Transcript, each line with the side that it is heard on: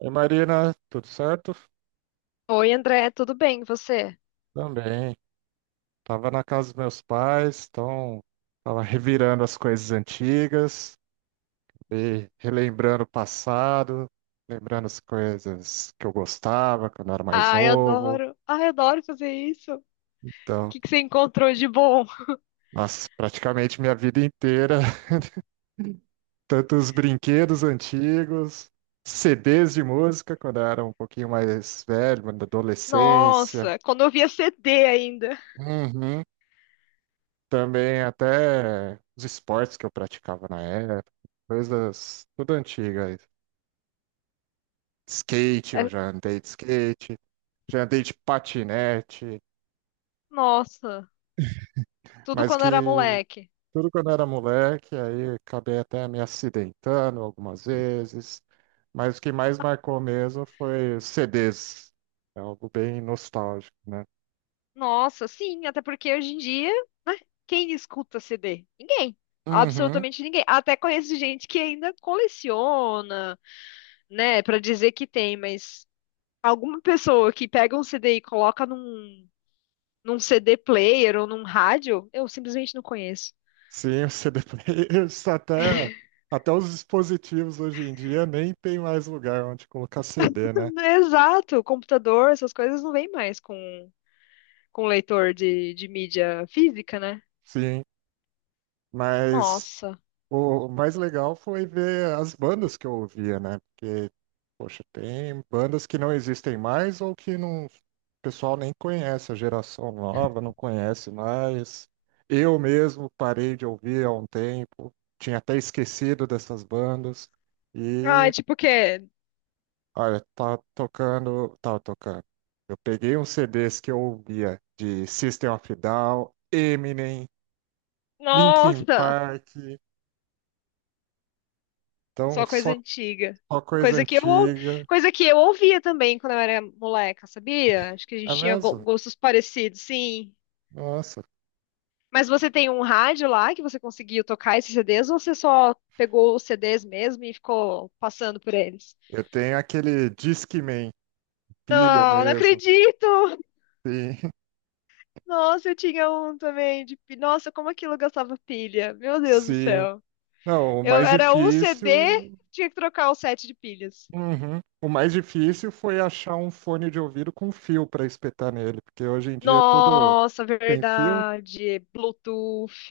right: Oi, Marina, tudo certo?
left: Oi, André, tudo bem? E você?
right: Também. Tava na casa dos meus pais, então tava revirando as coisas antigas, e relembrando o passado, lembrando as coisas que eu gostava quando eu era mais
left: Ai,
right: novo.
left: adoro. Ai, adoro fazer isso. O
right: Então,
left: que que você encontrou de bom?
right: nossa, praticamente minha vida inteira, tanto os brinquedos antigos, CDs de música quando eu era um pouquinho mais velho, na adolescência.
left: Nossa, quando eu via CD ainda.
right: Uhum. Também até os esportes que eu praticava na época, coisas tudo antigas. Skate,
left: É,
right: eu já andei de skate, já andei de patinete,
left: nossa, tudo
right: mas
left: quando era
right: que
left: moleque.
right: tudo quando eu era moleque, aí acabei até me acidentando algumas vezes. Mas o que mais marcou mesmo foi os CDs. É algo bem nostálgico, né?
left: Nossa, sim, até porque hoje em dia, quem escuta CD? Ninguém.
right: Uhum.
left: Absolutamente ninguém. Até conheço gente que ainda coleciona, né, pra dizer que tem, mas alguma pessoa que pega um CD e coloca num CD player ou num rádio, eu simplesmente não conheço.
right: Sim, o CD players, até os dispositivos hoje em dia nem tem mais lugar onde colocar CD, né?
left: Exato, computador, essas coisas não vêm mais com leitor de mídia física, né?
right: Sim, mas
left: Nossa.
right: o mais legal foi ver as bandas que eu ouvia, né? Porque, poxa, tem bandas que não existem mais ou que não, o pessoal nem conhece, a geração nova não conhece mais. Eu mesmo parei de ouvir há um tempo, tinha até esquecido dessas bandas.
left: Ai,
right: E
left: tipo o quê?
right: Olha, tava tocando. Eu peguei uns CDs que eu ouvia de System of a Down, Eminem, Linkin
left: Nossa!
right: Park, então
left: Só coisa
right: só,
left: antiga.
right: só coisa
left: Coisa que eu, ou-
right: antiga.
left: Coisa que eu ouvia também quando eu era moleca, sabia? Acho que a
right: É
left: gente tinha
right: mesmo?
left: gostos parecidos, sim.
right: Nossa,
left: Mas você tem um rádio lá que você conseguiu tocar esses CDs ou você só pegou os CDs mesmo e ficou passando por eles?
right: eu tenho aquele Discman, pilha
left: Não, não
right: mesmo.
left: acredito!
right: Sim,
left: Nossa, eu tinha um também. Nossa, como aquilo gastava pilha. Meu Deus do
right: sim.
left: céu.
right: Não, o
left: Eu
right: mais
left: era um CD,
right: difícil.
left: tinha que trocar o set de pilhas.
right: Uhum. O mais difícil foi achar um fone de ouvido com fio para espetar nele, porque hoje em dia é tudo
left: Nossa,
right: tem fio.
left: verdade. Bluetooth,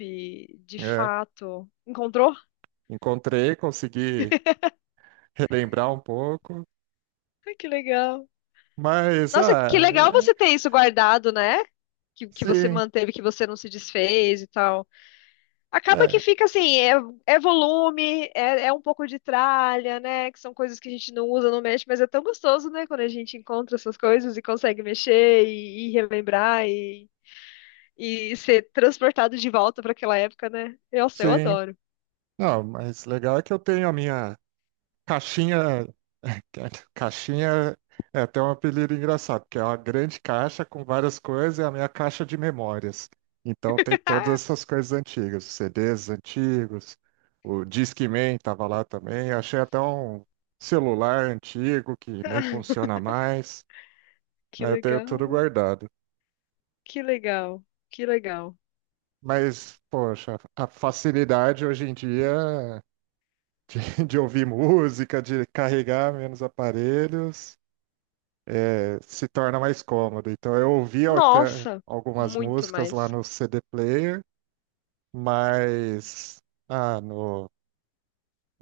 left: de
right: É.
left: fato. Encontrou?
right: Encontrei, consegui relembrar um pouco.
left: Ai, que legal.
right: Mas,
left: Nossa, que
right: ah,
left: legal
right: é,
left: você ter isso guardado, né? Que você
right: sim,
left: manteve, que você não se desfez e tal. Acaba
right: é,
left: que fica assim, é volume, é um pouco de tralha, né? Que são coisas que a gente não usa, não mexe, mas é tão gostoso, né? Quando a gente encontra essas coisas e consegue mexer e relembrar e ser transportado de volta para aquela época, né? Nossa, eu
right: sim.
left: adoro.
right: Não, mas legal é que eu tenho a minha caixinha. Caixinha é até um apelido engraçado, porque é uma grande caixa com várias coisas, é a minha caixa de memórias. Então tem todas essas coisas antigas, os CDs antigos, o Discman estava lá também. Achei até um celular antigo que nem funciona mais,
left: Que
right: mas eu tenho tudo
left: legal,
right: guardado.
left: que legal, que legal.
right: Mas, poxa, a facilidade hoje em dia de ouvir música, de carregar menos aparelhos, se torna mais cômodo. Então, eu ouvia até
left: Nossa,
right: algumas
left: muito
right: músicas lá
left: mais.
right: no CD Player, mas ah, no-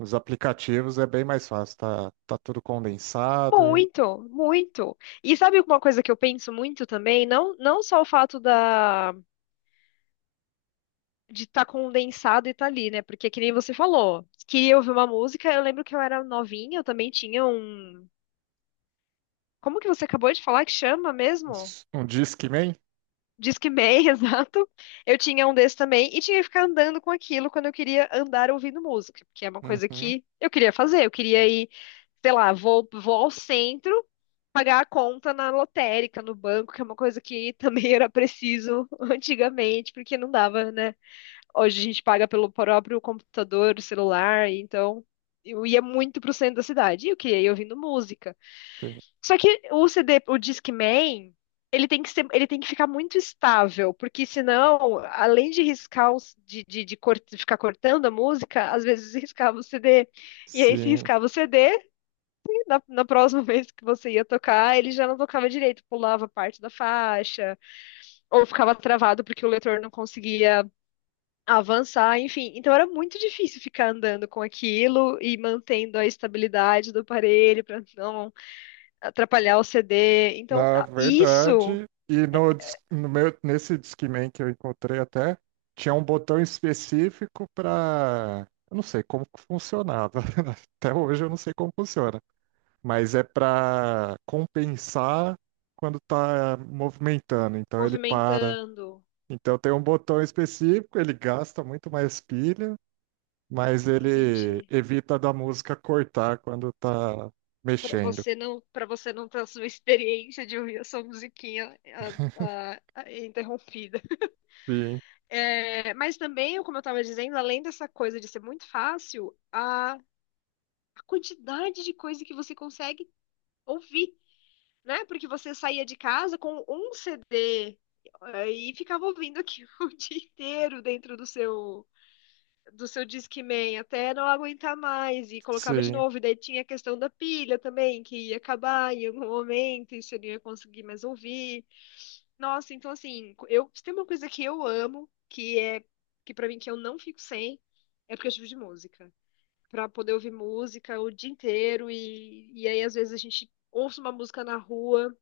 right: nos aplicativos é bem mais fácil, tá tudo condensado.
left: Muito, muito. E sabe uma coisa que eu penso muito também? Não, não só o fato da de estar condensado e tá ali, né? Porque que nem você falou, queria ouvir uma música, eu lembro que eu era novinha, eu também tinha um. Como que você acabou de falar que chama mesmo?
right: Um Discman?
left: Discman, exato. Eu tinha um desse também e tinha que ficar andando com aquilo quando eu queria andar ouvindo música, porque é uma coisa
right: Uhum,
left: que eu queria fazer. Eu queria ir, sei lá, vou ao centro pagar a conta na lotérica, no banco, que é uma coisa que também era preciso antigamente, porque não dava, né? Hoje a gente paga pelo próprio computador, celular, então eu ia muito pro centro da cidade. E o que? Eu ia ouvindo música.
right: tem-
left: Só que o CD, o Discman, ele tem que ficar muito estável, porque senão, além de riscar, ficar cortando a música, às vezes riscava o CD. E aí, se
right: sim.
left: riscava o CD, na próxima vez que você ia tocar, ele já não tocava direito, pulava parte da faixa, ou ficava travado porque o leitor não conseguia avançar, enfim. Então era muito difícil ficar andando com aquilo e mantendo a estabilidade do aparelho para não atrapalhar o CD. Então,
right: Na
left: isso
right: verdade, e no, dis- no meu, nesse Discman que eu encontrei até, tinha um botão específico para. Eu não sei como que funcionava. Até hoje eu não sei como funciona. Mas é para compensar quando tá movimentando. Então ele para.
left: movimentando,
right: Então tem um botão específico, ele gasta muito mais pilha, mas ele
left: entendi.
right: evita da música cortar quando tá
left: Para
right: mexendo.
left: você não, para você não ter a sua experiência de ouvir a sua musiquinha interrompida.
right: Sim,
left: É, mas também, como eu estava dizendo, além dessa coisa de ser muito fácil, a quantidade de coisa que você consegue ouvir. Né? Porque você saía de casa com um CD, e ficava ouvindo aquilo o dia inteiro dentro do seu Discman até não aguentar mais e colocava de
right: sim.
left: novo. E daí tinha a questão da pilha também, que ia acabar em algum momento e você não ia conseguir mais ouvir. Nossa, então assim, eu se tem uma coisa que eu amo, que é que para mim que eu não fico sem, é aplicativo de música. Pra poder ouvir música o dia inteiro e aí às vezes a gente ouça uma música na rua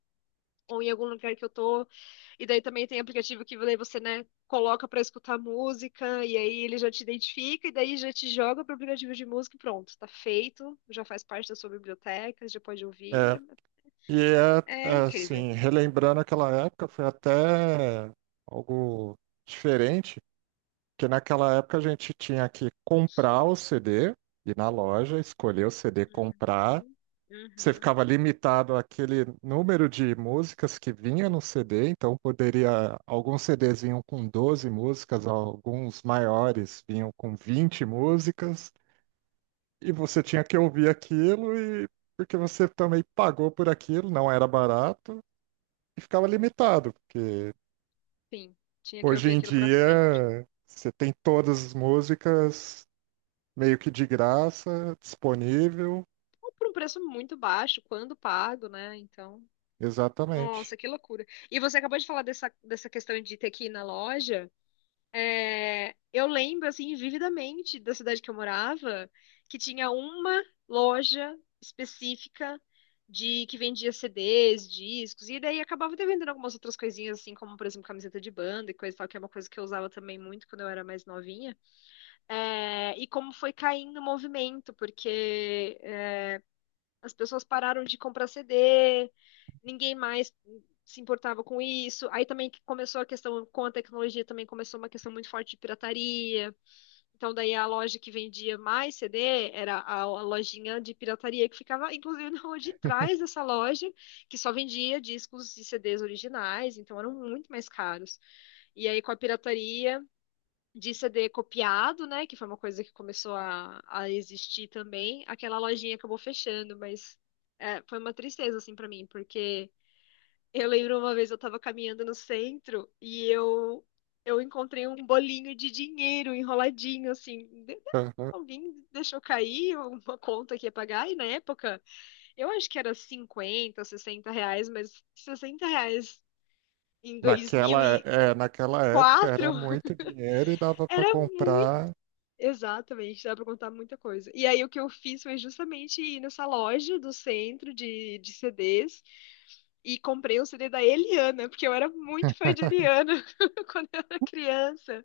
left: ou em algum lugar que eu tô. E daí também tem aplicativo que daí você, né, coloca pra escutar música e aí ele já te identifica e daí já te joga pro aplicativo de música e pronto, tá feito, já faz parte da sua biblioteca, já pode ouvir.
right: É, E é,
left: É, é
right: é,
left: incrível.
right: assim, relembrando aquela época, foi até algo diferente, porque naquela época a gente tinha que comprar o CD, ir na loja, escolher o CD, comprar.
left: Uhum.
right: Você
left: Uhum.
right: ficava limitado àquele número de músicas que vinha no CD, então poderia, alguns CDs vinham com 12 músicas, alguns maiores vinham com 20 músicas, e você tinha que ouvir aquilo e porque você também pagou por aquilo, não era barato e ficava limitado, porque
left: Sim, tinha que
right: hoje
left: ouvir
right: em
left: aquilo pra sempre.
right: dia você tem todas as músicas meio que de graça, disponível,
left: Ou por um preço muito baixo, quando pago, né? Então,
right: exatamente.
left: nossa, que loucura. E você acabou de falar dessa questão de ter que ir na loja. É, eu lembro, assim, vividamente da cidade que eu morava, que tinha uma loja específica de que vendia CDs, discos, e daí acabava até vendendo algumas outras coisinhas, assim, como, por exemplo, camiseta de banda e coisa e tal, que é uma coisa que eu usava também muito quando eu era mais novinha. É, e como foi caindo o movimento, porque é, as pessoas pararam de comprar CD, ninguém mais se importava com isso. Aí também que começou a questão, com a tecnologia também começou uma questão muito forte de pirataria. Então, daí a loja que vendia mais CD era a lojinha de pirataria que ficava, inclusive, na rua de trás dessa loja, que só vendia discos e CDs originais, então eram muito mais caros. E aí, com a pirataria de CD copiado, né, que foi uma coisa que começou a existir também, aquela lojinha acabou fechando, mas é, foi uma tristeza, assim, para mim, porque eu lembro uma vez eu tava caminhando no centro e eu encontrei um bolinho de dinheiro enroladinho assim.
right: Aham.
left: Alguém deixou cair uma conta que ia pagar e na época eu acho que era 50, R$ 60, mas R$ 60 em dois
right: Naquela,
left: mil e
right: é, naquela época era
left: quatro
right: muito dinheiro e dava para
left: era muito.
right: comprar.
left: Exatamente, dá pra contar muita coisa. E aí o que eu fiz foi justamente ir nessa loja do centro de CDs e comprei o CD da Eliana, porque eu era muito fã de Eliana quando eu era criança.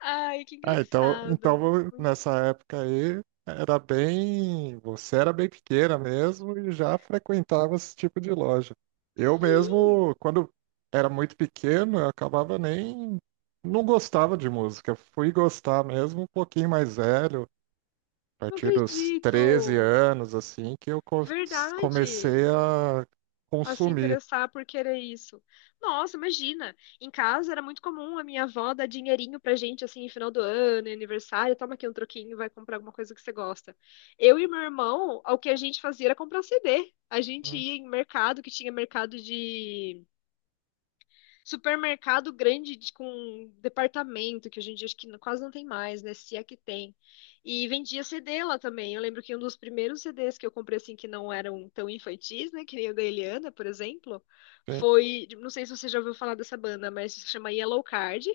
left: Ai, que
right: Ah,
left: engraçado.
right: nessa época aí era bem, você era bem pequena mesmo e já frequentava esse tipo de loja. Eu
left: Sim,
right: mesmo, quando era muito pequeno, eu acabava nem, não gostava de música. Fui gostar mesmo um pouquinho mais velho, a
left: não
right: partir dos 13
left: acredito.
right: anos, assim, comecei
left: Verdade.
right: a
left: A se
right: consumir.
left: interessar por querer isso. Nossa, imagina. Em casa era muito comum a minha avó dar dinheirinho pra gente, assim, em final do ano, em aniversário. Toma aqui um troquinho, vai comprar alguma coisa que você gosta. Eu e meu irmão, o que a gente fazia era comprar CD. A gente
right: Hum.
left: ia em mercado, que tinha mercado de supermercado grande com departamento, que hoje em dia acho que quase não tem mais, né? Se é que tem. E vendia CD lá também. Eu lembro que um dos primeiros CDs que eu comprei, assim, que não eram tão infantis, né? Que nem o da Eliana, por exemplo,
right: Sim.
left: foi. Não sei se você já ouviu falar dessa banda, mas se chama Yellow Card.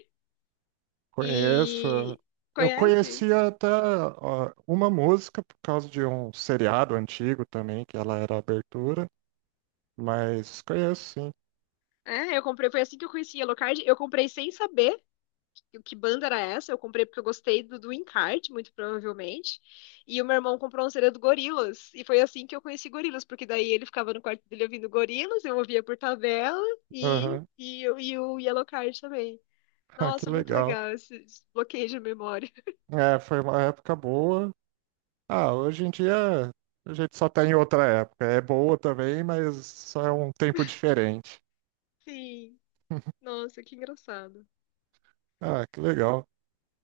right: Conheço.
left: E.
right: Eu
left: Conhece?
right: conhecia até ó, uma música por causa de um seriado antigo também, que ela era a abertura, mas conheço sim.
left: É, eu comprei, foi assim que eu conheci Yellow Card. Eu comprei sem saber, que banda era essa? Eu comprei porque eu gostei do encarte, muito provavelmente. E o meu irmão comprou um CD do Gorilas. E foi assim que eu conheci Gorilas, porque daí ele ficava no quarto dele ouvindo Gorilas, eu ouvia por tabela e,
right: Aham.
left: e, eu- e o Yellowcard também.
right: Ah, que
left: Nossa, muito
right: legal.
left: legal esse bloqueio de memória.
right: É, foi uma época boa. Ah, hoje em dia a gente só tá em outra época. É boa também, mas só é um tempo diferente.
left: Sim, nossa, que engraçado.
right: Ah, que legal.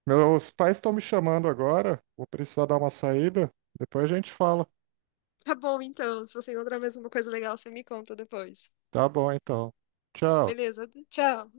right: Meus pais estão me chamando agora. Vou precisar dar uma saída. Depois a gente fala.
left: Tá bom, então. Se você encontrar mais uma coisa legal, você me conta depois.
right: Tá bom, então. Tchau.
left: Beleza, tchau.